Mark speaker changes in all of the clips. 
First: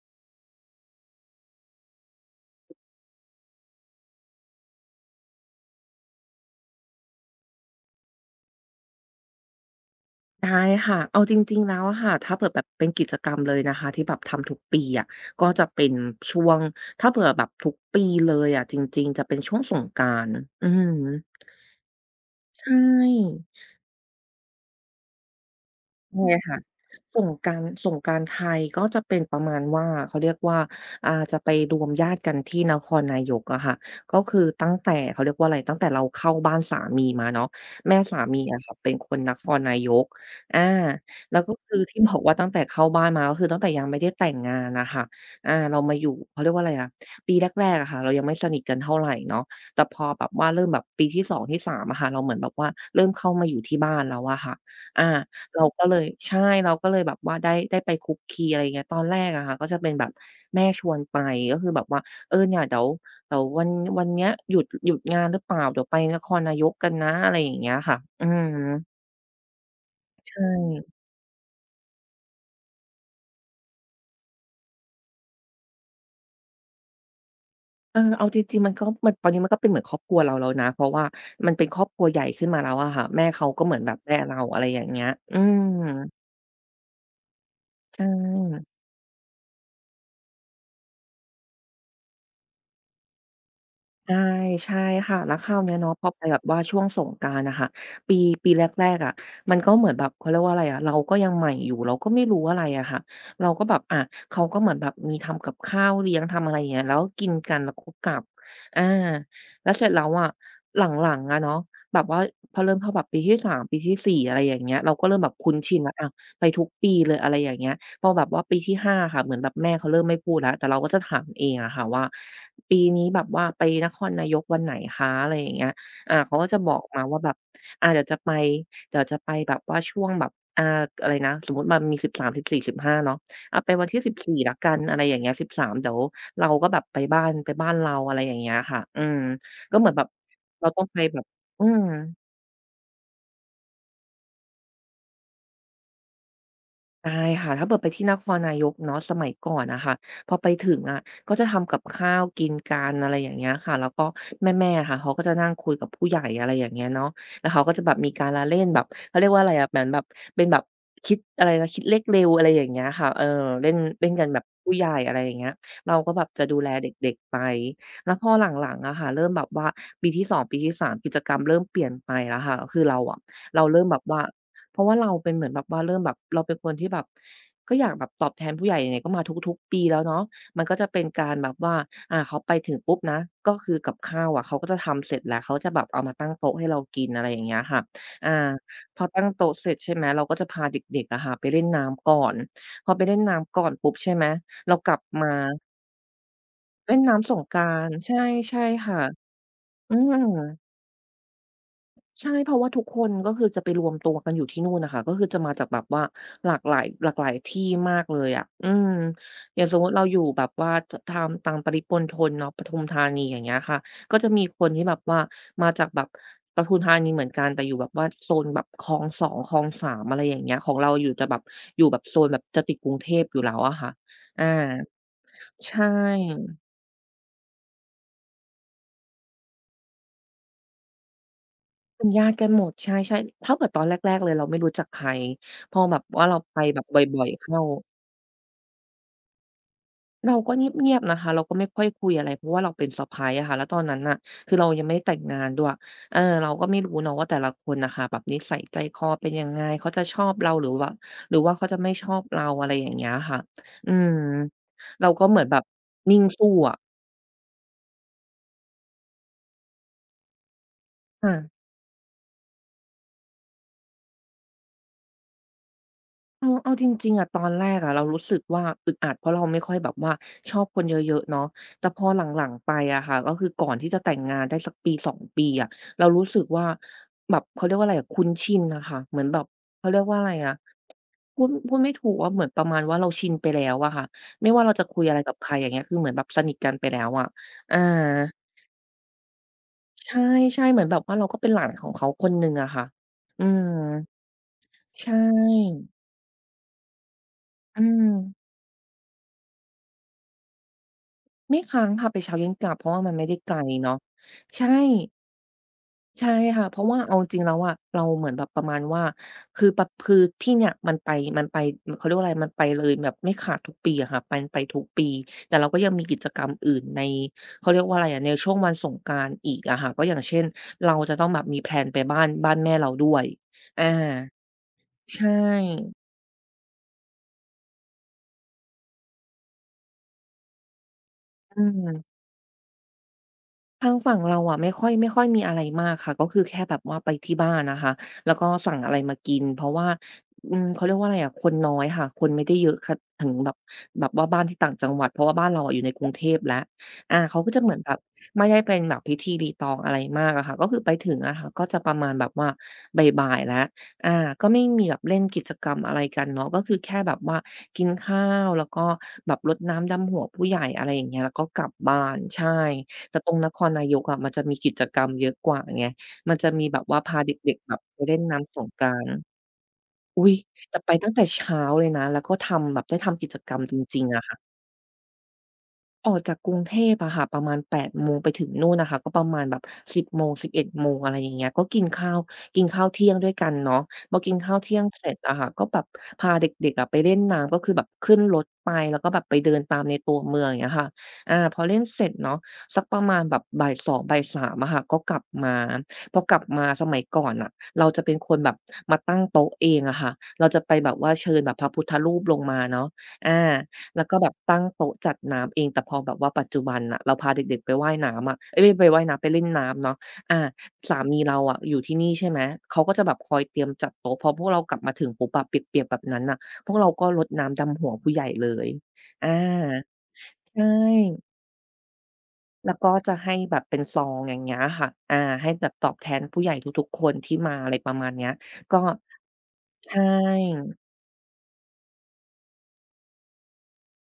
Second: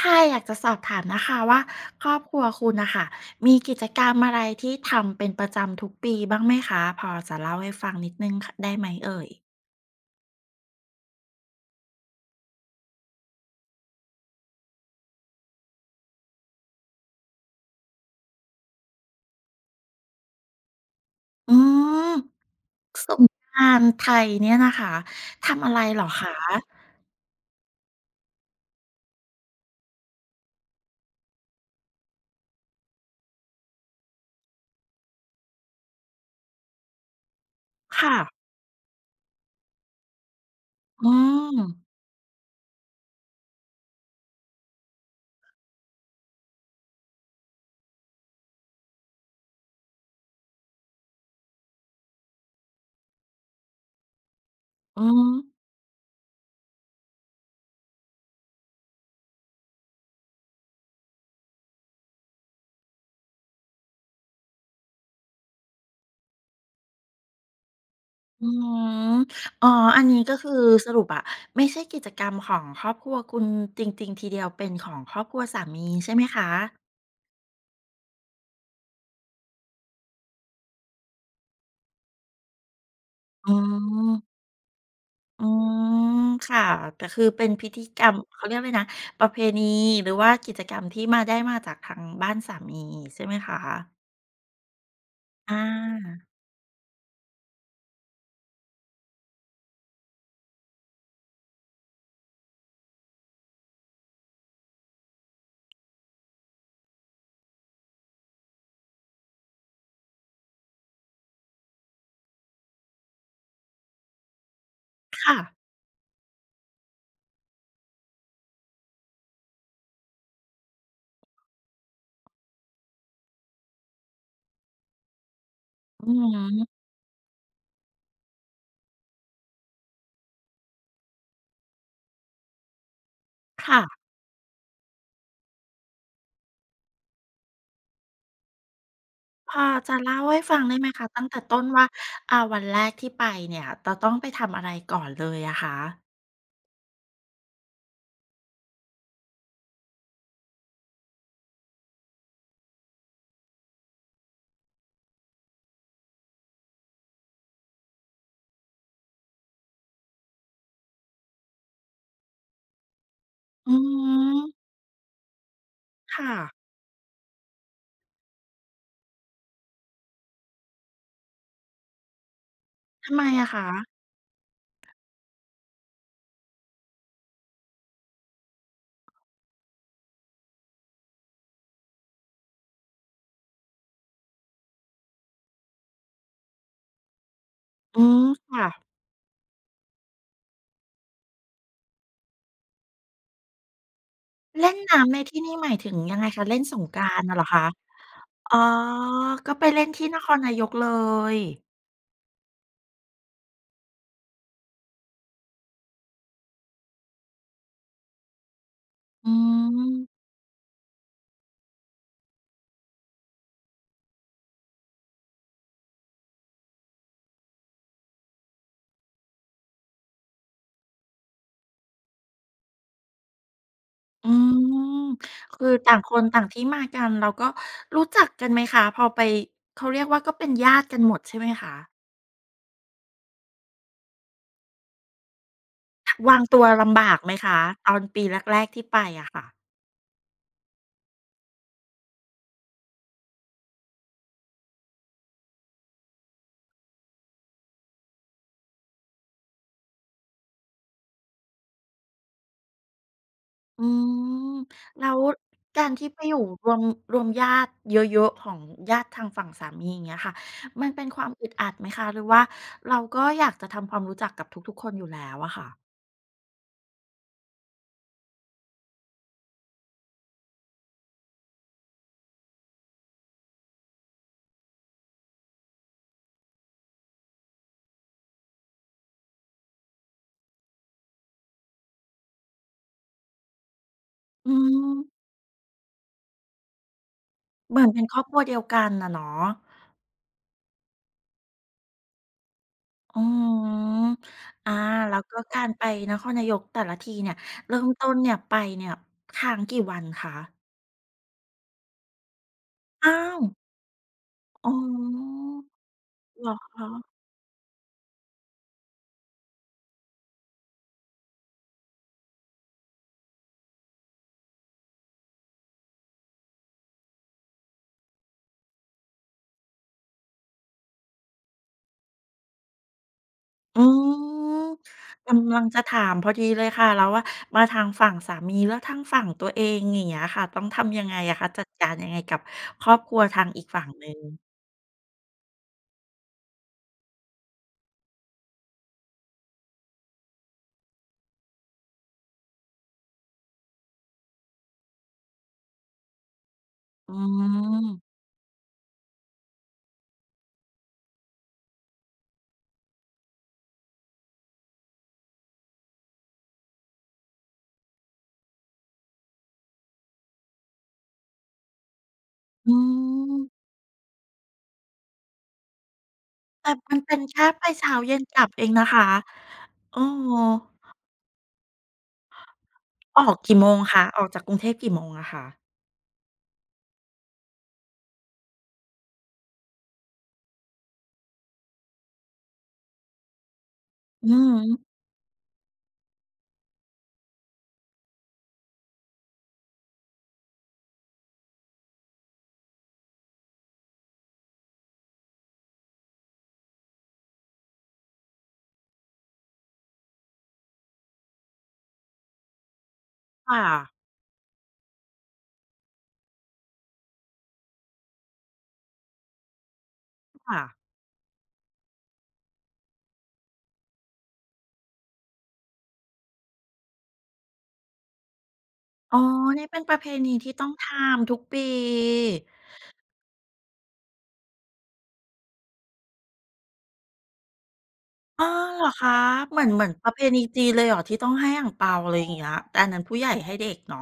Speaker 1: ค่ะอยากจะสอบถามนะคะว่าครอบครัวคุณนะคะมีกิจกรรมอะไรที่ทำเป็นประจำทุกปีบ้างไหมคะพอจะเล่าให้ฟังนิดนึงคะได้ไหมเอ่ย
Speaker 2: ได้ค่ะเอาจริงๆแล้วอะค่ะถ้าเผื่อแบบเป็นกิจกรรมเลยนะคะที่แบบทำทุกปีอะก็จะเป็นช่วงถ้าเผื่อแบบทุกปีเลยอะจริงๆจะเป็นช่วงสงกรานต์อือฮึ
Speaker 1: อืม
Speaker 2: ใช่
Speaker 1: สงกรานต์ไทยเนี่ยนะคะทำอะไรเหรอ
Speaker 2: ใช่
Speaker 1: คะ
Speaker 2: ค่ะสงกรานต์ไทยก็จะเป็นประมาณว่าเขาเรียกว่าจะไปรวมญาติกันที่นครนายกอะค่ะก็คือตั้งแต่เขาเรียกว่าอะไรตั้งแต่เราเข้าบ้านสามีมาเนาะแม่
Speaker 1: ค่ะ
Speaker 2: สามีอะค่ะเป็นคนนครนายกอา
Speaker 1: อื
Speaker 2: แล้วก็
Speaker 1: ม
Speaker 2: คือที่บอกว่าตั้งแต่เข้าบ้านมาก็คือตั้งแต่ยังไม่ได้แต่งงานน่ะค่ะอาเรามาอยู่เขาเรียกว่าอะไรอะปีแรกๆอะค่ะเรายังไม่สนิทกันเท่าไรเนาะแต่พอแบบว่าเริ่มแบบปีที่สองที่สามอะค่ะเราเหมือนแบบว่าเริ่มเข้ามาอยู่ที่บ้านแล้วอะค่ะอา
Speaker 1: อืม
Speaker 2: เราก็เลยใช่เราก็เลยแบบว่าได้ไปคลุกคลีอะไรอย่างเงี้ยตอนแรกอะค่ะก็จะเป็นแบบแม่ชวนไปก็คือแบบว่าเออเนี่ยเดี๋ยววันเนี้ยหยุดงานหรือเปล่าเดี๋ยวไปนครนายกกันนะอะไรอย่างเงี้ยค่ะอือ
Speaker 1: อื
Speaker 2: ฮึ
Speaker 1: มอ๋ออันนี้ก็
Speaker 2: ใช่
Speaker 1: คือสรุปอะไม่ใช่กิจกรรมของครอบครัวคุณจริงๆทีเดียวเป็นของครอบครัวสามีใช่ไหมคะ
Speaker 2: เออเอาจริงๆมันตอนนี้มันก็เป็นเหมือนครอบครัวเราแล้วนะเพราะว่ามันเป็นครอบครัวใหญ่ขึ้นมาแล้วอะค่ะแม่เขา
Speaker 1: อื
Speaker 2: ก็เหมือนแบบแม่เรา
Speaker 1: ม
Speaker 2: อะไรอย่างเงี้ยอื
Speaker 1: อื
Speaker 2: ม
Speaker 1: มค่ะแต่คือเป็นพิธี
Speaker 2: ใช
Speaker 1: กรรมเขาเรียกอะ
Speaker 2: ่
Speaker 1: ไรนะประเพณีหรือว่ากิจกรรมที่มาได้มาจากทางบ้านสามีใช่ไหมคะ
Speaker 2: ใช่ใช่ค่ะแล้วคราว
Speaker 1: อา
Speaker 2: เนี้ยเนาะพอไปแบบว่าช่วงสงกรานต์น่ะค่ะปีปีแรกๆอะมันก็เหมือนแบบเขาเรียกว่าอะไรอะเราก็ยังใหม่อยู่เราก็ไม่รู้อะไรอะค่ะเราก็แบบอะเขาก็เหมือนแบบมีทำกับข้าวเลี้ยงทำอะไรอย่างเงี้ยแล้วกินกันแล้วก็กลับอาแล้วเสร็จแล้วอะหลังๆอะเนาะแบบว่าพอเริ่มเข้าแบบปีที่สามปีที่สี่อะไรอย่างเงี้ยเราก็เริ่มแบบ
Speaker 1: ค่ะ
Speaker 2: คุ้นชินแล้วอะไปทุกปีเลยอะไรอย่างเงี้ย พอแบบว่าปีที่5ค่ะเหมือนแบบแม่เขาเริ่มไม่พูดแล้วแต่เราก็จะถามเองอะค่ะว่าปีนี้แบบว่าไปนครนายกวันไหนคะอะไรอย่างเงี้ย
Speaker 1: อือ
Speaker 2: เขาก็จะบอ
Speaker 1: ฮึ
Speaker 2: กมาว่าแบบอาเดี๋ยวจะไปแบบว่าช่วงแบบอ่าอะไรนะสมมุติมันมีสิบสามสิบสี่สิบห้าเนาะอาไปวันที่
Speaker 1: ค่ะ
Speaker 2: 14แล้วกันอะไรอย่างเงี้ยสิบสามเดี๋ยวเราก็แบบไปบ้านเราอะไรอย่างเงี้ยค่ะอืม
Speaker 1: พอ
Speaker 2: ก็เหมือน
Speaker 1: จะ
Speaker 2: แบบ
Speaker 1: เล่าให้ฟัง
Speaker 2: เรา
Speaker 1: ได้
Speaker 2: ต้อ
Speaker 1: ไห
Speaker 2: ง
Speaker 1: ม
Speaker 2: ไป
Speaker 1: คะ
Speaker 2: แบบ
Speaker 1: ตั้งแต่ต้
Speaker 2: อื
Speaker 1: น
Speaker 2: ม
Speaker 1: ว่าวันแรกที่ไปเนี่ยจะต้องไปทำอะไรก่อนเลยอะคะ
Speaker 2: ใช่ค่ะถ้าเกิดไปที่นครนายกเนาะสมัยก่อนอะค่ะพอไปถึงอะก็จะทำกับข้าวกินกันอะไรอย่างเงี้ยค่ะแล้วก็แม่ๆอะค่ะเขาก็จะนั่งคุยกับผู้ใหญ่อะไรอย่างเงี้ยเนาะแล้วเขาก็จะแบบมีการละเล่นแบบเขาเรียกว่าอะไรอะเหมือนแบบเป็นแบบคิดอะไรนะคิดเลขเร็วอะไรอย่างเงี้ยค่ะเออเล่
Speaker 1: อื
Speaker 2: นเล่นกันแบบ
Speaker 1: ม
Speaker 2: ผู้ใหญ่อะไรอย่างเงี้ยเราก็แบบ
Speaker 1: ค่ะ
Speaker 2: จะดูแลเด็กๆไปแล้วพอหลังๆอะค่ะเริ่มแบบว่าปีที่2ปีที่3กิจกรรมเริ่มเปลี่ยนไปแล้วค่ะก็คือเรา
Speaker 1: ทำ
Speaker 2: อะ
Speaker 1: ไมอะ
Speaker 2: เรา
Speaker 1: คะ
Speaker 2: เริ่มแบบว่า เพราะว่าเราเป็นเหมือนแบบว่าเริ่มแบบเราเป็นคนที่แบบก็อยากแบบตอบแทนผู้ใหญ่ไหนๆก็มาทุกๆปีแล้วเนาะมันก็จะเป็นการแบบว่าเขาไปถึงปุ๊บนะก็คือกับข้าวอะเขาก็จะทำเสร็จแล้วเขาจะแบบเอามาตั้งโต๊ะให้เรากินอะไรอย่างเงี้ยค่ะ
Speaker 1: อืม
Speaker 2: อา
Speaker 1: ค่ะ
Speaker 2: พอตั้งโต๊ะเสร็จใช่ไหมเราก็จะพาเด็กๆอะค่ะไปเล่นน้ำก่อนพอไปเล่นน้ำก่อนปุ๊บใช่ไหม
Speaker 1: เล่
Speaker 2: เรา
Speaker 1: น
Speaker 2: กลับ
Speaker 1: น้ำใน
Speaker 2: มา
Speaker 1: ที่นี่หมายถึงยังไงคะเล่นสง
Speaker 2: เล่
Speaker 1: ก
Speaker 2: น
Speaker 1: รานต์
Speaker 2: น้ำส
Speaker 1: น่ะเห
Speaker 2: ง
Speaker 1: รอ
Speaker 2: ก
Speaker 1: คะ
Speaker 2: รานต์ใช่
Speaker 1: อ๋
Speaker 2: ใช่
Speaker 1: อ
Speaker 2: ค่ะ
Speaker 1: ก็ไปเล่น
Speaker 2: อื
Speaker 1: ที่นค
Speaker 2: ม
Speaker 1: รนายกเลย
Speaker 2: ใช่เพราะว่าทุกคนก็คือจะไปรวมตัวกันอยู่ที่นู่นน่ะค่ะก็คือจะมาจากแบบว่าหลากหลายที่มากเลยอะอืม
Speaker 1: อื
Speaker 2: อย่างสมมุติเราอยู่
Speaker 1: ม
Speaker 2: แบบว่าทางปริมณฑลเนาะปทุมธานีอย่างเงี้ยค่ะก็จะมีคนที่แบบว่ามาจากแบบปทุมธานีเหมือนกันแต่อยู่แบบว่าโซนแบบคลองสองคลองสามอะไรอย่างเงี้ยของเราอยู่จะแบบอยู่แบบโซนแบบจะติดกรุงเทพอยู่แล้วอะค่ะ
Speaker 1: อื
Speaker 2: อา
Speaker 1: มคือ
Speaker 2: ใช่
Speaker 1: ต่างคนต่างที่มากันแล้วก็รู้จักกันไหมคะพอไปเขาเรียกว่าก็เป็นญาติกันหมดใช่ไหมคะ
Speaker 2: เป็นญาติกันหมดใช่เท่ากับตอนแรกๆเลยเราไม่รู้จักใครพอแบบว่าเรา
Speaker 1: วาง
Speaker 2: ไป
Speaker 1: ตัว
Speaker 2: แบบบ
Speaker 1: ลำบาก
Speaker 2: ่อย
Speaker 1: ไหม
Speaker 2: ๆ
Speaker 1: คะ
Speaker 2: เข้า
Speaker 1: ตอนปีแรกๆที่ไปอะค่ะ
Speaker 2: เราก็เงียบๆนะคะเราก็ไม่ค่อยคุยอะไรเพราะว่าเราเป็นสซาะไพรอะค่ะแล้วตอนนั้นน่ะคือเรายังไม่ได้แต่งงานด้วยเราก็ไม่รู้เนาะว่าแต่ละคนน่ะค่ะแบบนิสัยใจคอเป็นยังไงเขาจะชอบเราหรือว่าเขาจะไม่ชอบเราอะไรอย่างเงี้ยค่ะ
Speaker 1: อื
Speaker 2: อืม
Speaker 1: ม
Speaker 2: เรา
Speaker 1: แล้ว
Speaker 2: ก็เหมือนแบบ
Speaker 1: การที่
Speaker 2: นิ่
Speaker 1: ไป
Speaker 2: ง
Speaker 1: อยู่
Speaker 2: สู้
Speaker 1: รว
Speaker 2: อะ
Speaker 1: มรวมญาติเยอะๆของญาติทางฝั่งสามีอย่างเงี้ยค่ะมันเป็นความ
Speaker 2: อา
Speaker 1: อึดอัดไหมคะหรือว่าเราก็อยากจะทำความรู้จักกับทุกๆคนอยู่แล้วอะค่ะ
Speaker 2: เอาจริงๆอะตอนแรกอะเรารู้สึกว่าอึดอัดเพราะเราไม่ค่อยแบบว่าชอบคนเยอะๆเนาะแต่พอหลังๆไปอะค่ะก็คือก่อนที่จะแต่งงานได้สักปสอ2ปีอะเรารู้สึกว่าแบบเขาเรียกว่าอะไรอะคุ้นชินน่ะค่ะเหมือนแบบเขาเรียกว่าอะไรอะพูดไม่ถูกว่าเหมือนประมาณว่าเราชินไปแล้วอะค่ะไม่
Speaker 1: อื
Speaker 2: ว่าเราจะคุ
Speaker 1: ม
Speaker 2: ยอะไรกับใครอย่างเงี้ยคือเหมือนแบบสนิทกันไปแล้วอะอา
Speaker 1: เหมือนเป็นครอบครัวเดียวกันน่ะเนาะ
Speaker 2: ใช่ๆเหมือนแบบว่าเราก็เป็นหลานของเขาคนหนึ่งอะค่ะ
Speaker 1: อ๋
Speaker 2: อืม
Speaker 1: ออา
Speaker 2: ใช่
Speaker 1: แล้วก็การไปนครนายกแต่ละทีเนี่ย เริ่
Speaker 2: อื
Speaker 1: มต้
Speaker 2: ม
Speaker 1: นเนี่ยไปเนี่ยค้างกี่วันคะ
Speaker 2: ไม่ค้างค่ะไปเช้าเย็นกลับเพราะว่ามัน
Speaker 1: อ้า
Speaker 2: ไม่ได้
Speaker 1: ว
Speaker 2: ไกลเนาะใช่
Speaker 1: อ๋อ
Speaker 2: ใช่
Speaker 1: เหรอ
Speaker 2: ค่ะเพราะว่า
Speaker 1: คะ
Speaker 2: เอาจริงแล้วอะเราเหมือนแบบประมาณว่าคือปะคือที่เนี่ยมันไปเขาเรียกว่าอะไรมันไปเลยแบบไม่ขาดทุกปีอะค่ะไปทุกปีแต่เราก็ยังมีกิจกรรมอื่นในเขาเรียกว่าอะไรอะในช่วงวันสงกรานต์อีกอะค่ะก็อย่างเช่นเราจะต้องแบบมีแพลนไปบ้านแม่เราด้วยอา
Speaker 1: อืม
Speaker 2: ใช
Speaker 1: กำลังจะ
Speaker 2: ่
Speaker 1: ถามพอดีเลยค่ะแล้วว่ามาทางฝั่งสามีแล้วทางฝั่งตัวเองอย่างเงี้ยค่ะต้องทำยังไงอะคะ
Speaker 2: อื
Speaker 1: จัดการยังไง
Speaker 2: ม
Speaker 1: กับครอบครัวทางอีกฝั่ง
Speaker 2: ทาง
Speaker 1: หนึ่
Speaker 2: ฝั่ง
Speaker 1: ง
Speaker 2: เราอะไม่ค่อยมีอะไรมากค่ะก็คือแค่แบบว่าไปที่บ้านนะคะแล้วก็สั่งอะไรมากินเพราะว่าอืมเขาเรียกว่าอะไรอะคนน้อยค่ะคนไม่ได้เยอะค่ะถึงแบบแบบว่าบ้านที่ต่างจังหวัดเพราะว่าบ้านเราอะอยู่ในกรุงเทพแล้ว
Speaker 1: อื
Speaker 2: อาเขาก็จะเหมือนแบบ
Speaker 1: ม
Speaker 2: ไม่ได้เป็นแบบพิธีรีตองอะไรมากอะค่ะก็คือไปถึงอะค่ะก็จะประมาณแบบว่าบ่ายๆแล้วอาก็ไม่มีแบบเล่นกิจกรรมอะไรกันเนาะก็คือแค่แบบว่ากินข้าวแล้วก็แบบรดน้ำดำหัวผู้ใหญ่อะไรอย่างเงี้ยแล้วก็กลับบ้านใช่
Speaker 1: อื
Speaker 2: แต่ตร
Speaker 1: ม
Speaker 2: งนครนายกอะมันจะมีกิจกรรมเยอะกว่าไงมันจะมี
Speaker 1: แต่
Speaker 2: แบบ
Speaker 1: มั
Speaker 2: ว่า
Speaker 1: นเป็
Speaker 2: พา
Speaker 1: น
Speaker 2: เ
Speaker 1: แค่
Speaker 2: ด็ก
Speaker 1: ไป
Speaker 2: ๆแบบ
Speaker 1: เช้า
Speaker 2: ไปเล่
Speaker 1: เย็
Speaker 2: น
Speaker 1: นกลับ
Speaker 2: น้ำส
Speaker 1: เอ
Speaker 2: ง
Speaker 1: ง
Speaker 2: ก
Speaker 1: นะ
Speaker 2: ราน
Speaker 1: คะ
Speaker 2: ต์
Speaker 1: เออ
Speaker 2: อุ๊ยแต่ไปตั้งแต่เช้าเลยนะ แล้วก็ทำแบบได้ทำ
Speaker 1: อ
Speaker 2: กิ
Speaker 1: อก
Speaker 2: จกร
Speaker 1: กี่
Speaker 2: รม
Speaker 1: โม
Speaker 2: จ
Speaker 1: ง
Speaker 2: ริ
Speaker 1: คะ
Speaker 2: งๆ
Speaker 1: อ
Speaker 2: อะ
Speaker 1: อก
Speaker 2: ค่ะ
Speaker 1: จากกรุงเทพกี่โมงอะคะ
Speaker 2: ออกจากกรุงเทพอะค่ะประมาณ8โมงไปถึงนู่นน่ะค่ะก็ประมาณแบบ10โมงสิบเอ็1โมงอะไรอย่างเงี้ยก็กินข้าวเที่ยงด้วยกันเนาะพอ
Speaker 1: อือ
Speaker 2: กิ
Speaker 1: ฮ
Speaker 2: นข้าวเที่ยง
Speaker 1: ึ
Speaker 2: เสร็จอะค่ะก็แบบพาเด็กๆอะไปเล่นน้ำก็คือแบบขึ้นรถไปแล้วก็แบบไปเดินตามในตัวเมืองอย่างเงี้ยค่ะอาพอเล่นเสร็จเนาะสักประมาณแบบ14:00 15:00องบ่ายสามอะค่ะก็กลับมาพอกลับมาสมัยก่อนน่ะเราจะเป็นคนแบบมาตั้งโต๊ะเองอะค่ะเราจะไปแบบว่าเชิญแบบพระพุทธรูปลงมาเนาะอา
Speaker 1: ค่ะ
Speaker 2: แล้วก็แบบตั้งโต๊ะจัดน้ำเองแต่พอแบบว่าปัจจุบันน่ะเราพาเด็กๆไปว่ายน้ำอะเอ๊ยไม่ไปว่ายน้ำไปเล่นน้ำเนาะอา
Speaker 1: ค่ะ
Speaker 2: สามีเราอะอยู่ที่นี่ใช่ไหมเขาก็จะแบบคอยเตรียมจัดโต๊ะพอพวกเรากลับมาถึงปุ๊บอะเปียกๆแบบนั้นน่ะพวกเราก็รดน้ำดำหัวผู้ใหญ่เลย
Speaker 1: อ๋อ
Speaker 2: อ
Speaker 1: นี่เป็น
Speaker 2: า
Speaker 1: ประเพณีที่
Speaker 2: ใช่
Speaker 1: ต้องทำทุกปี
Speaker 2: แล้วก็จะให้แบบเป็นซองอย่างเงี้ยค่ะอาให้แบบตอบแทนผู้ใหญ่ทุกๆคนที่มาอะไรประมาณเนี้ย
Speaker 1: อ้อ
Speaker 2: ก็
Speaker 1: เหรอคะเหมือนเหมือน
Speaker 2: ใช่
Speaker 1: ประเพณีจีนเลยเหรอที่ต้องให้อั่งเปาอะไรอย่างเงี้ยแต่อันนั้นผู้ใหญ่ให้เด็กเนาะ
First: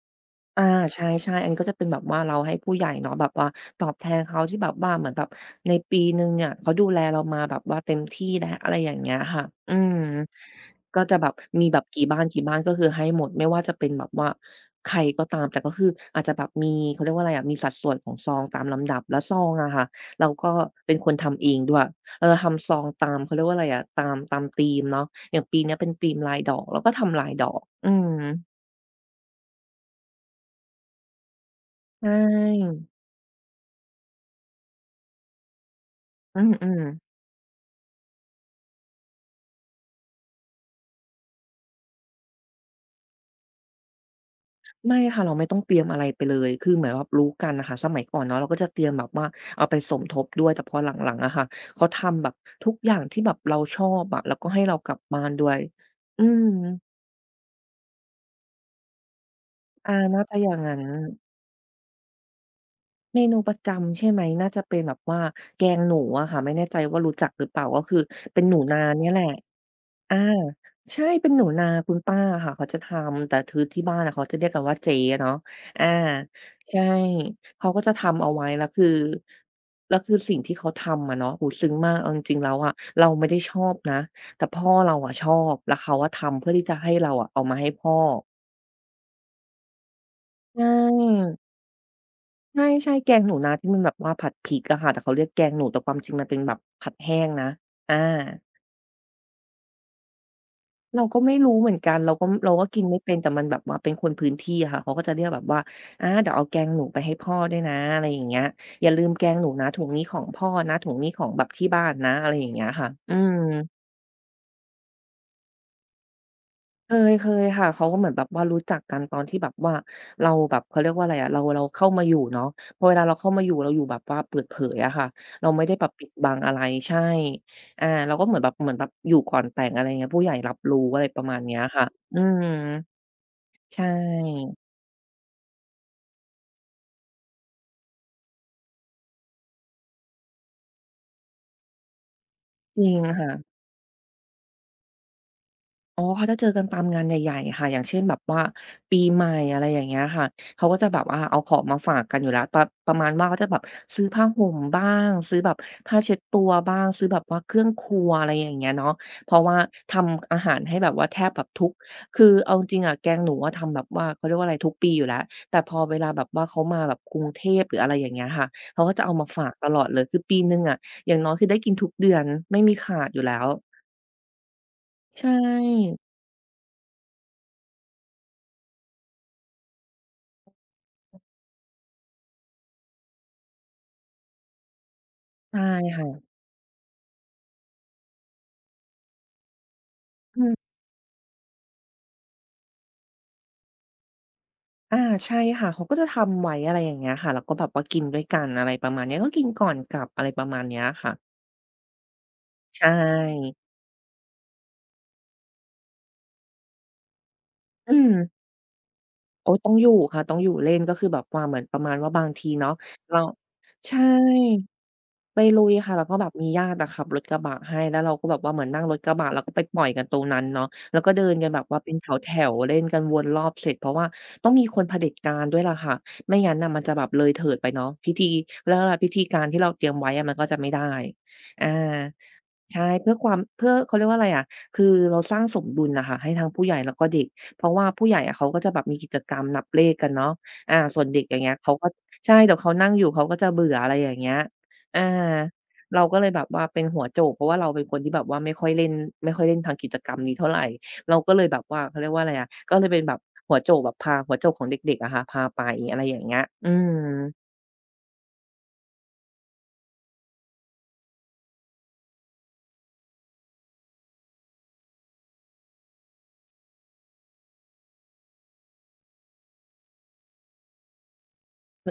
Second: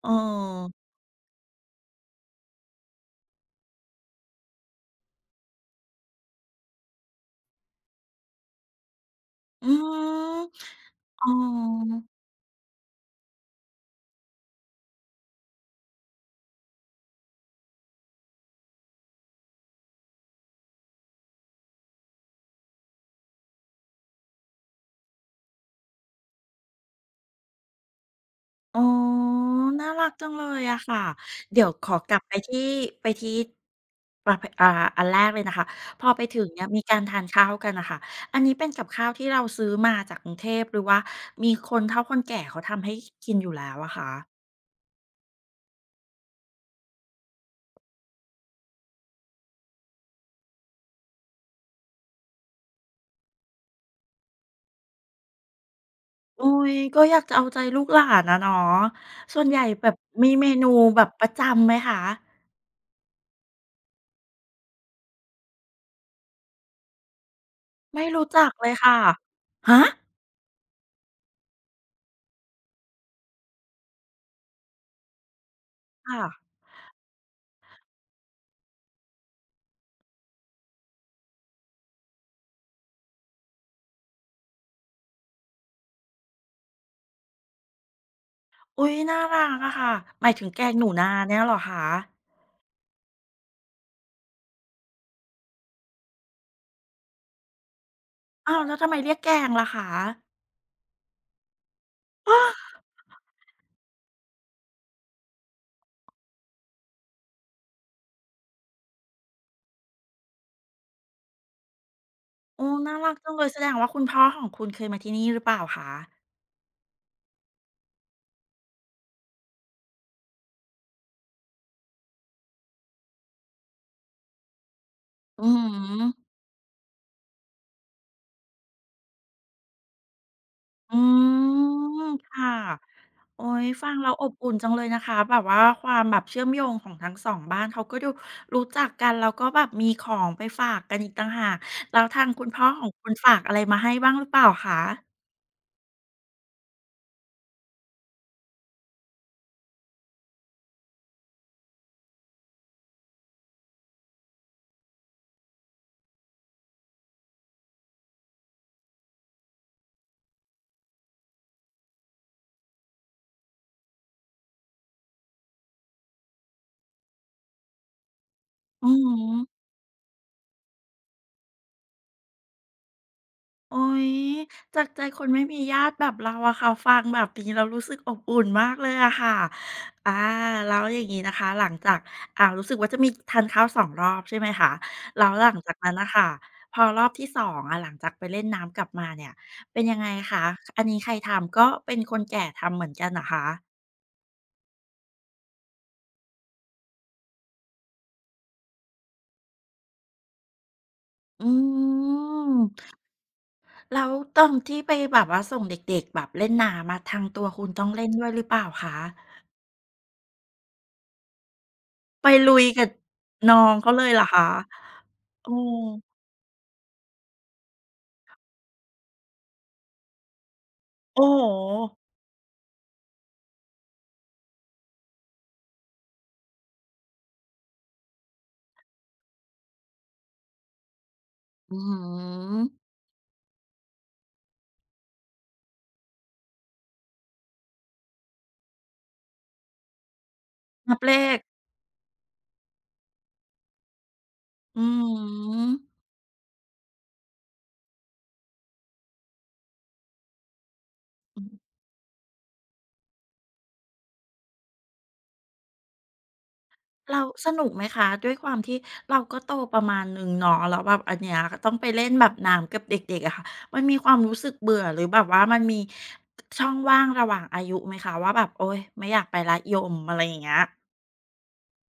Speaker 1: เออ
Speaker 2: อาใช่ๆอันนี้ก็จะเป็นแบบว่าเราให้ผู้ใหญ่เนาะแบบว่าตอบแทนเขาที่แบบว่าเหมือนแบบในปีหนึ่งเนี่ยเขาดูแลเรามาแบบว่าเต็มที่แล้วอะไรอย่างเงี้ยค่ะ
Speaker 1: อื
Speaker 2: อืม
Speaker 1: ม
Speaker 2: ก็จะแบ
Speaker 1: อ๋
Speaker 2: บมีแบบ
Speaker 1: อ
Speaker 2: กี่บ้านๆก็คือให้หมดไม่ว่าจะเป็นแบบว่าใครก็ตามแต่ก็คืออาจจะแบบมีเขาเรียกว่าอะไรอะมีสัดส่วนของซองตามลำดับแล้วซองอะค่ะเราก็เป็นคนทำเองด้วยเออทำซองตามเขาเรียกว่าอะไรอะตามธีมเนาะอย่างปีเนี้ยเป็นธีมลายดอกเราก็ทำลายดอกอืม
Speaker 1: อ๋อน่ารักจังเลยอะค่ะ เดี๋ยวขอ
Speaker 2: ใช
Speaker 1: กลับไปที่
Speaker 2: ่
Speaker 1: ไปที่ประเภอันแรกเลยนะคะพอไป
Speaker 2: อื
Speaker 1: ถึงเนี่ย
Speaker 2: ม
Speaker 1: มีการ
Speaker 2: ๆ
Speaker 1: ทานข้าวกันน่ะค่ะอันนี้เป็นกับข้าวที่เราซื้อมาจากกรุงเทพหรือว่ามีคนเฒ่าคนแก่เขาทำให้กินอยู่แล้วอะคะ
Speaker 2: ไม่ค่ะเราไม่ต้องเตรียมอะไรไปเลยคือเหมือนแบบรู้กันน่ะค่ะสมัยก่อนเนาะเราก็จะเตรียมแบบว่าเอาไปสมทบด้วยแต่พอหลังๆอะค่ะเขาทำแบบทุกอย่างที่แบบเราชอบอะแล้วก็ให้เรากลับบ้านด้วยอืม
Speaker 1: โอ๊ยก็อยากจะเอาใจลูกหลานอะเนาะส่วนใหญ่แบ
Speaker 2: อา
Speaker 1: บ
Speaker 2: น่า
Speaker 1: มี
Speaker 2: จะอ
Speaker 1: เม
Speaker 2: ย่าง
Speaker 1: นู
Speaker 2: งั้น
Speaker 1: แบบประจำไหมคะ
Speaker 2: เมนูประจำใช่ไหมน่าจะเป็นแบบว่าแกงหนูอะค่ะไม่แน่ใจว่ารู้จักหรือเปล่าก็คือ
Speaker 1: ไม่รู้
Speaker 2: เป็น
Speaker 1: จัก
Speaker 2: หนู
Speaker 1: เลย
Speaker 2: นา
Speaker 1: ค่ะ
Speaker 2: เนี่ยแหละ
Speaker 1: ฮะ
Speaker 2: อาใช่เป็นหนูนาคุณป้าอะค่ะเขาจะทำแต่คือที่บ้านอะเขาจะเรียกกันว่าเจ๊เนาะอา
Speaker 1: ค่ะ
Speaker 2: ใช่เขาก็จะทำเอาไว้แล้วคือแล้วคือสิ่งที่เขาทำอะเนาะโอ้โฮซึ้งมากเอาจริงๆแล้วอะเราไม่ได้ชอบนะแต่พ่อเราอะชอบแล้วเขาอะทำเพื่อที่จะให้เราอะเอามาให้พ่อ
Speaker 1: อุ๊ยน่ารักอะค่ะหมายถึง
Speaker 2: ใ
Speaker 1: แกงหนูนา
Speaker 2: ช
Speaker 1: เนี่ยเหรอคะ
Speaker 2: ่ใช่ๆแกงหนูนาที่มันแบบว่าผัดพริกอะค่ะแต่เขาเรียกแกงหนูแต่ความจริงมันเป็นแบบผัดแห้งนะอา
Speaker 1: อ้าวแล้วทำไมเรียกแกงล่ะคะ
Speaker 2: เราก็ไม่รู้เหมือนกันเราก็
Speaker 1: อ้อ
Speaker 2: เราก็กิน ไม่เป็นแต่มันแบบว่าเป็นคนพื้นที่อะค่ะเขาก็จะเรียกแบบว่าอาเดี๋ยวเอาแกงหนูไปให้พ่อด้วยนะอะไรอย่างเงี้ยอย่าลืมแกงหนูนะถุงนี้ของพ่อนะถุงนี้ของแบบที่บ้านนะอะไรอย่างเงี้
Speaker 1: โอ้
Speaker 2: ยค่ะ
Speaker 1: น่ารั
Speaker 2: อื
Speaker 1: กจั
Speaker 2: ม
Speaker 1: งเลยแสดงว่าคุณพ่อของคุณเคยมาที่นี่หรือเปล่าคะ
Speaker 2: เคยเคยค่ะเขาก็เหมือนแบบว่ารู้จักกันตอนที่แบบว่าเราแบบเขาเรียกว่าอะไรอะเราเข้ามาอยู่เนาะพอเวลาเราเข้ามาอยู่เราอยู่แบบว่าเปิดเผยอะค่ะ
Speaker 1: อื
Speaker 2: เรา
Speaker 1: อ
Speaker 2: ไม่
Speaker 1: ฮึ
Speaker 2: ได้แบบปิดบังอะไรใช่อาเราก็เหมือนแบบเหมือนแบบอยู่ก่อนแต่งอะไรเงี้ยผู้ใหญ่รับรู้
Speaker 1: อื
Speaker 2: อะไรประมาณเนี้ยค่ะ
Speaker 1: ม
Speaker 2: อืม
Speaker 1: ค่ะโอ๊ย
Speaker 2: ใช
Speaker 1: ฟังแล้วอบอุ่
Speaker 2: ่
Speaker 1: นจังเลยนะคะแบบว่าความแบบเชื่อมโยงของทั้งสองบ้านเขาก็ดูรู้จักกันแล้วก็แบบมีของไปฝากกันอีกต่างหากแล้วทางคุณพ่อ
Speaker 2: จ
Speaker 1: ขอ
Speaker 2: ริ
Speaker 1: ง
Speaker 2: ง
Speaker 1: คุณฝากอะ
Speaker 2: ค่ะ
Speaker 1: ไรมาให้บ้างหรือเปล่าคะ
Speaker 2: อ๋อเขาจะเจอกันตามงานใหญ่ๆค่ะอย่างเช่นแบบว่าปีใหม่อะไรอย่างเงี้ยค่ะเขาก็จะแบบว่าเอาของมาฝากกันอยู่แล้วปะประมาณว่าเขาจะแบบซื้อผ้าห่มบ้างซื้อแบบผ้าเช็ดตัวบ้างซื้อแบบว่าเครื่องครัวอะไรอย่างเงี้ยเนาะเพราะว่าทำอาหารให้แบบว่าแทบแบบทุกคือเอาจริงๆอะแกงหนูอะทำแบบว่าเขาเรียกว่าอะไรทุกปีอยู่แล้วแต่พอเวลาแบบว่าเขามาแบบกรุงเทพหรืออะไรอย่างเงี้ยค่ะเขา
Speaker 1: อื
Speaker 2: ก็
Speaker 1: อ
Speaker 2: จะเอามาฝากต
Speaker 1: ฮึ
Speaker 2: ลอดเลยคือปีหนึ่งอะอย่างน้อยคือได้กินทุกเดือนไม่มีขาดอยู่แล้ว
Speaker 1: โอ๊ยจากใจค
Speaker 2: ใช
Speaker 1: นไม่มีญาติ
Speaker 2: ่
Speaker 1: แบบเราอะค่ะฟังแบบนี้เรารู้สึกอบอุ่นมากเลยอะค่ะอาแล้วอย่างนี้นะคะหลังจากรู้สึกว่าจะมีทานข้าวสองรอบใช่ไหมคะแล้วหลัง
Speaker 2: ใช่
Speaker 1: จากนั้นน่ะ
Speaker 2: ค่ะ
Speaker 1: คะพอรอบที่สองอะหลังจากไปเล่นน้ำกลับมาเนี่ยเป็นยังไงคะ
Speaker 2: อืม
Speaker 1: อันนี้ใครทำก็เป็นคนแก่ทำเหมือนกันเหรอคะ
Speaker 2: อาใช่ค่ะเขาก็จะทำไว้อะไรอย่างเงี้ยค่ะแล้วก็แบบว่ากินด้วยกันอะไรประมาณเนี้ยก็กินก่อนกลับอะไรประมาณเนี้ยค่ะ
Speaker 1: อื
Speaker 2: ใช
Speaker 1: ม
Speaker 2: ่
Speaker 1: แล้วตอนที่ไปแบบว่าส่งเด็กๆแบบเล่นน้ำมาทางตัวคุณต้อง
Speaker 2: อื
Speaker 1: เล่น
Speaker 2: ม
Speaker 1: ด้วยหรือเปล่าคะ
Speaker 2: โอ๊ยต้องอยู่ค่ะต้องอยู่เล่นก็คือแบบว่าเหมือนประมาณว่าบา
Speaker 1: ไป
Speaker 2: งที
Speaker 1: ลุย
Speaker 2: เนาะ
Speaker 1: กับ
Speaker 2: เรา
Speaker 1: น้องเขา
Speaker 2: ใช่
Speaker 1: เลยเหรอคะ
Speaker 2: ไป
Speaker 1: โอ้
Speaker 2: ลุยค่ะแล้วก็แบบมีญาติอะขับรถกระบะให้แล้วเราก็แบบว่าเหมือนนั่งรถกระบะแล้วก็ไปปล่อยกันตรงนั้นเนาะแล้วก็เดิ
Speaker 1: โอ้
Speaker 2: น
Speaker 1: โฮ
Speaker 2: กันแบบว่าเป็นแถวๆเล่นกันวนรอบเสร็จเพราะว่าต้องมีคนเผด็จการด้วยล่ะค่ะไม่งั้นน่ะมันจะแบบเลยเถิดไปเนาะพิธีเขาเรียกว่าอะไรพิธีการที่เราเตรียมไว้อะมันก็จะไม่ได้อา
Speaker 1: อื้อฮือ
Speaker 2: ใช่เพื่อความเพื่อเขาเรียกว่าอะไรอะคือเราสร้างสมดุลน่ะค่ะให้ทั้งผู้ใหญ่แล้วก็เด็กเพราะว่าผู้ใหญ่อะเขาก็จะแบบมีกิจกรรมนับเลขกันเนาะอา
Speaker 1: นั
Speaker 2: ส่
Speaker 1: บ
Speaker 2: วน
Speaker 1: เล
Speaker 2: เด็กอ
Speaker 1: ข
Speaker 2: ย่างเงี้ยเขาก็ใช่เดี๋ยวเขานั่งอยู่เขาก็จะเบื่ออะไรอย่างเงี้ย
Speaker 1: อือ
Speaker 2: อา
Speaker 1: ฮอ
Speaker 2: เราก็เลยแบบว่าเป็นหัวโจกเพราะว่าเราเป็นคนที่แบบว่าไม่ค่อยเล่นไม่ค่อยเล่นทางกิจกรรมนี้เท่าไรเราก็เล
Speaker 1: อื
Speaker 2: ยแบบ
Speaker 1: ม
Speaker 2: ว่าเขาเรียกว่าอะไรอะก็เลยเป็นแบบหัวโจกแบบพาหัวโจกของเด็กๆอะค่ะพาไปอะไรอย่างเงี้ยอืม
Speaker 1: เราสนุกไหมคะด้วยความที่เราก็โตประมาณหนึ่งเนาะแล้วแบบอันเนี้ยก็ต้องไปเล่นแบบน้ำกับเด็กๆอะค่ะมันมีความรู้สึกเบื่อหรือแบบว่ามันมีช่องว่างระหว่างอายุไหมคะว่าแบบโอ๊ยไม่อยากไปแล้วยมอะไรอย่างเงี้ย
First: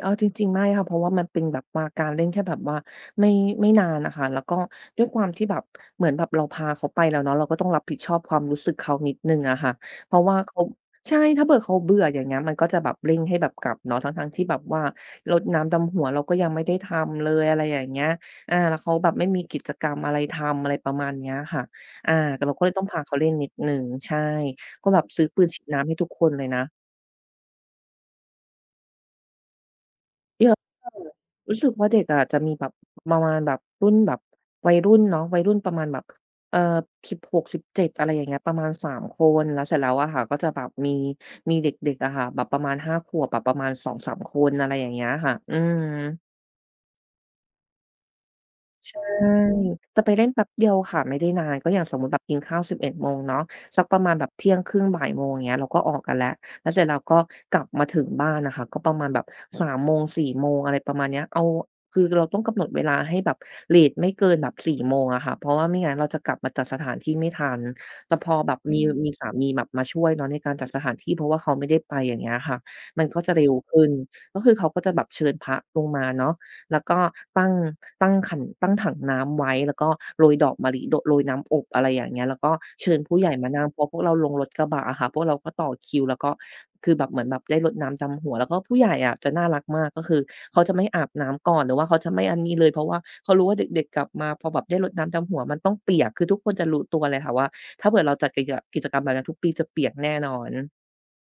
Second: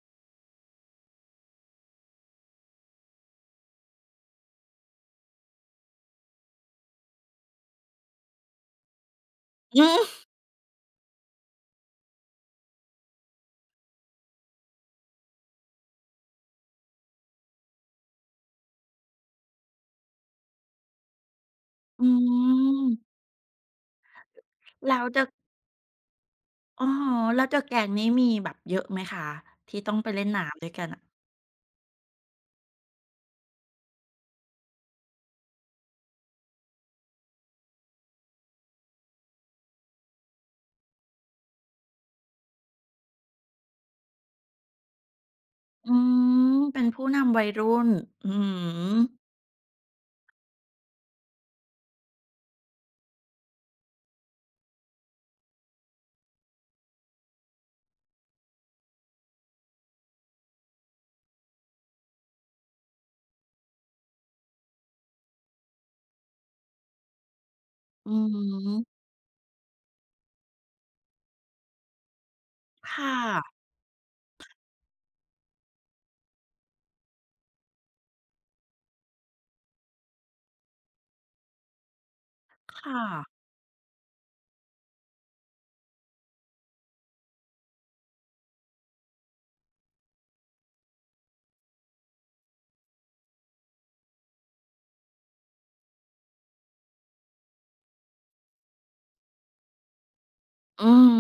Speaker 2: เอาจริงๆไม่ค่ะเพราะว่ามันเป็นแบบว่าการเล่นแค่แบบว่าไม่ไม่นานนะค่ะแล้วก็ด้วยความที่แบบเหมือนแบบเราพาเขาไปแล้วเนาะเราก็ต้องรับผิดชอบความรู้สึกเขานิดหนึ่งอะค่ะ
Speaker 1: อืม
Speaker 2: เพราะว่าเขาใช่ถ้าเผื่อเขาเบื่ออย่างเงี้ยมันก็จะแบบเร่งให้แบบกลับเนาะทั้งๆที่แบบว่ารดน้ำดำหัวเราก็ยังไม่ได้ทำเลยอะไรอย่างเงี้ยอาแล้วเขาแบบไม่มีกิจกรรมอะไรทำอะไรประมาณเนี้ยค่ะ
Speaker 1: อื
Speaker 2: อาแต่เราก็เลยต้องพา
Speaker 1: ม
Speaker 2: เขาเล่นนิดหนึ่งใช่ก็แบ
Speaker 1: แล้
Speaker 2: บ
Speaker 1: ว
Speaker 2: ซื้
Speaker 1: The
Speaker 2: อปืนฉีดน้ำให้ทุกคนเลยนะ
Speaker 1: อะฮะแล้ว The Gang นี่มีแบบเยอะไหมคะที่ต้องไปเล่น
Speaker 2: เยอะ
Speaker 1: น้ำด้วยกัน
Speaker 2: มาก
Speaker 1: อะ
Speaker 2: รู้สึกว่าเด็กอะจะมีแบบประมาณแบบรุ่นแบบวัยรุ่นเนาะวัยรุ่นประมาณแบบเอ่อ16-17อะไรอย่างเงี้ยประมาณ3คนแล้วเสร็จแล้วอะค่ะก็จะแบบมีมีเด็กๆอะค่ะแบบประมาณ5ขวบแบบประมาณ2-3คนอะไรอย่างเงี้ยค่ะอืม
Speaker 1: อืม เป็นผู้นำวัยรุ่น อืม
Speaker 2: ใช่จะไปเล่นแป๊บเดียวค่ะไม่ได้นานก็อย่างสมมุติแบบกินข้าว11โมงเนาะสักประมาณแบบเที่ยงครึ่งบ่ายโมงอย่างเงี้ยเราก็ออกกันแล้วแล้วเสร็จเราก็กลับมาถึงบ้านน่ะค่ะก็ประมาณแบบสามโมงสี่โมงอะไรประมาณเนี้ยเอาคือเราต้องกำหนดเวลาให้แบบเลตไม่เกินแบบสี่โมงอะค่ะเพราะว่าไม่งั้นเราจะกลับมาจัดสถานที่ไม่ทัน
Speaker 1: อื
Speaker 2: แต่พอแบบมี
Speaker 1: ม
Speaker 2: มีสามีแบบมาช่วยเนาะในการจัดสถานที่เพราะว่าเขาไม่ได้ไปอย่างเงี้ยค่ะมัน
Speaker 1: ค่
Speaker 2: ก็จะเร็ว
Speaker 1: ะ
Speaker 2: ขึ้นก็คือเขาก็จะแบบเชิญพระลงมาเนาะ แล้วก็ตั้งตั้งขันตั้งถังน้ำไว้แล้วก็โรยดอกมะลิโดโรยน้ำอบอะไรอย่างเงี้ยแล้วก็เชิญ
Speaker 1: ค่ะ
Speaker 2: ผู้ใหญ่มานั่งพอพวกเราลงรถกระบะอะค่ะพวกเราก็ต่อคิวแล้วก็คือแบบเหมือนแบบได้รดน้ำดำหัวแล้วก็ผู้ใหญ่อะจะน่ารักมากก็คือเขาจะไม่อาบน้ำก่อนหรือว่าเขาจะไม่อันนี้เลยเพราะว่าเขารู้ว่าเด็กๆกลับมาพอแบบได้รดน้ำดำหัวมันต้องเปียกคือทุกคนจะรู้ตัวเลยค่ะว่าถ้าเผื่อเราจัดกิจกรรมแบบเนี้ยทุกปีจะเปียกแน่นอน
Speaker 1: อืม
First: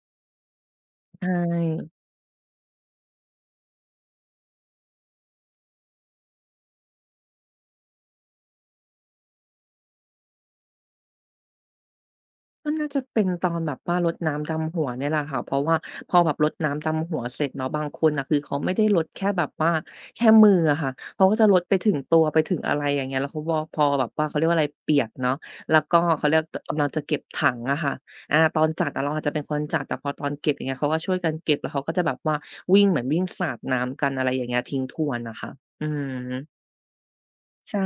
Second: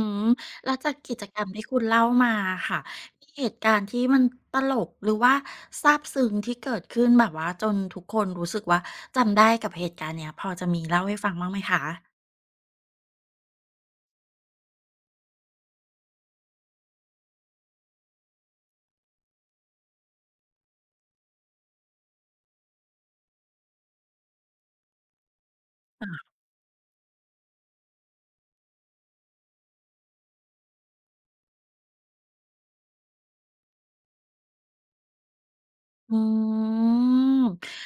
Speaker 1: แล้วจากกิ
Speaker 2: ใช
Speaker 1: จกรรมที่คุณ
Speaker 2: ่
Speaker 1: เล่ามาอะค่ะ มีเหตุการณ์ที่มันตลกหรือว่าซาบซึ้งที่เกิดขึ้นแบบว่าจนทุกคนรู้สึกว่าจำได้กับเหตุการณ์เนี้ยพอจะมีเล่าให้ฟังบ้างไหมคะ
Speaker 2: ก็น่าจะเป็นตอนแบบว่ารดน้ำดำหัวเนี่ยแหละค่ะเพราะว่าพอแบบรดน้ำดำหัวเสร็จเนาะบางคนน่ะคือเขาไม่ได้รดแค่แบบว่าแค่มืออะค่ะเขาก็จะรดไปถึงตัวไปถึงอะไรอย่างเงี้ยแล้วเขาบอกพอแบบว่าเขาเรียกว่าอะไรเปียกเนาะแล้วก็
Speaker 1: ค่ะ
Speaker 2: เขาเรียกตกำลังจะเก็บถังอะค่ะอาตอนจัดอะเราอาจจะเป็นคนจัดแต่พอตอนเก็บอย่างเงี้ยเขาก็ช่วยกันเก็บแล้วเขาก็จะแบบว่าวิ่งเหมือนวิ่งสาดน้ำกันอะไรอย่างเงี้ยทิ้งทวนนะคะอืม
Speaker 1: อืม
Speaker 2: ใช่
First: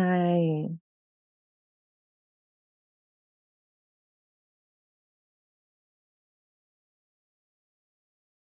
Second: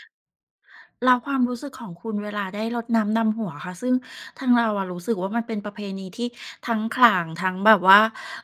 Speaker 1: แล้วความรู้สึกของคุณเวลาได้รดน้ำดำหัวค่ะซึ่งทางเราอะรู้สึกว่ามันเป็นประเพณีที่ทั้งขลังทั้งแบบว่า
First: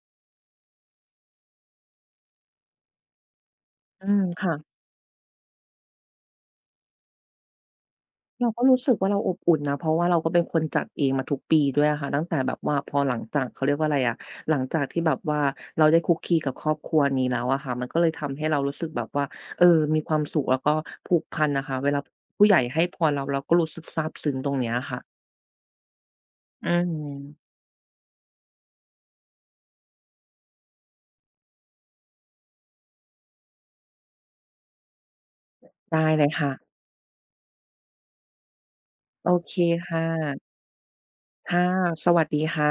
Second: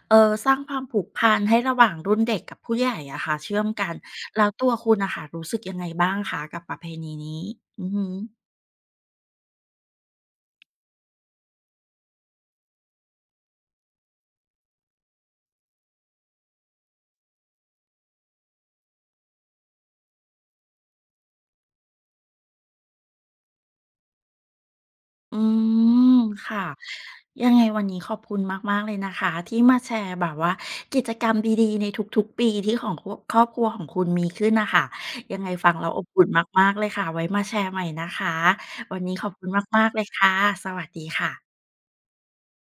Speaker 1: เออสร้างความผูกพันให้ระหว่างรุ่นเด็กกับผู้ใหญ่อะค่ะเชื่อมกัน
Speaker 2: อืม
Speaker 1: แล้ว
Speaker 2: ค่ะ
Speaker 1: ตัวคุณน่ะค่ะรู้สึกยังไงบ้างคะกับประเพณีนี้อือฮึ
Speaker 2: เราก็รู้สึกว่าเราอบอุ่นนะเพราะว่าเราก็เป็นคนจัดเองมาทุกปีด้วยอะค่ะตั้งแต่แบบว่าพอหลังจากเขาเรียกว่าอะไรอะหลังจากที่แบบว่าเราได้คลุกคลีกับครอบครัวนี้แล้วอะค่ะมันก็เลยทำให้เรารู้สึกแบบว่าเออมีความสุขแล้วก็ผูกพันน่ะค่ะเวลาผู้ใหญ่ให้พรเราเราก็รู้สึกซาบซึ้งตรงเนี้ยค่ะ
Speaker 1: อืมค่ะ
Speaker 2: อืม
Speaker 1: ยังไงวันนี้ขอบคุณมากๆเลยนะคะที่มาแชร์แบบว่ากิจกรรมดีๆในทุกๆปีที่ของครัวครอบครัวของคุณมีขึ้นน่ะค่ะยังไงฟังแล้วอ
Speaker 2: ได้
Speaker 1: บ
Speaker 2: เล
Speaker 1: อุ่น
Speaker 2: ย
Speaker 1: มา
Speaker 2: ค่ะ
Speaker 1: กๆเลยค่ะไว้มาแชร์ใหม่นะคะวันนี้ข
Speaker 2: โอ
Speaker 1: อบคุณ
Speaker 2: เค
Speaker 1: มากๆเล
Speaker 2: ค่ะ
Speaker 1: ยค่ะสวัสดีค่ะ
Speaker 2: ค่ะสวัสดีค่ะ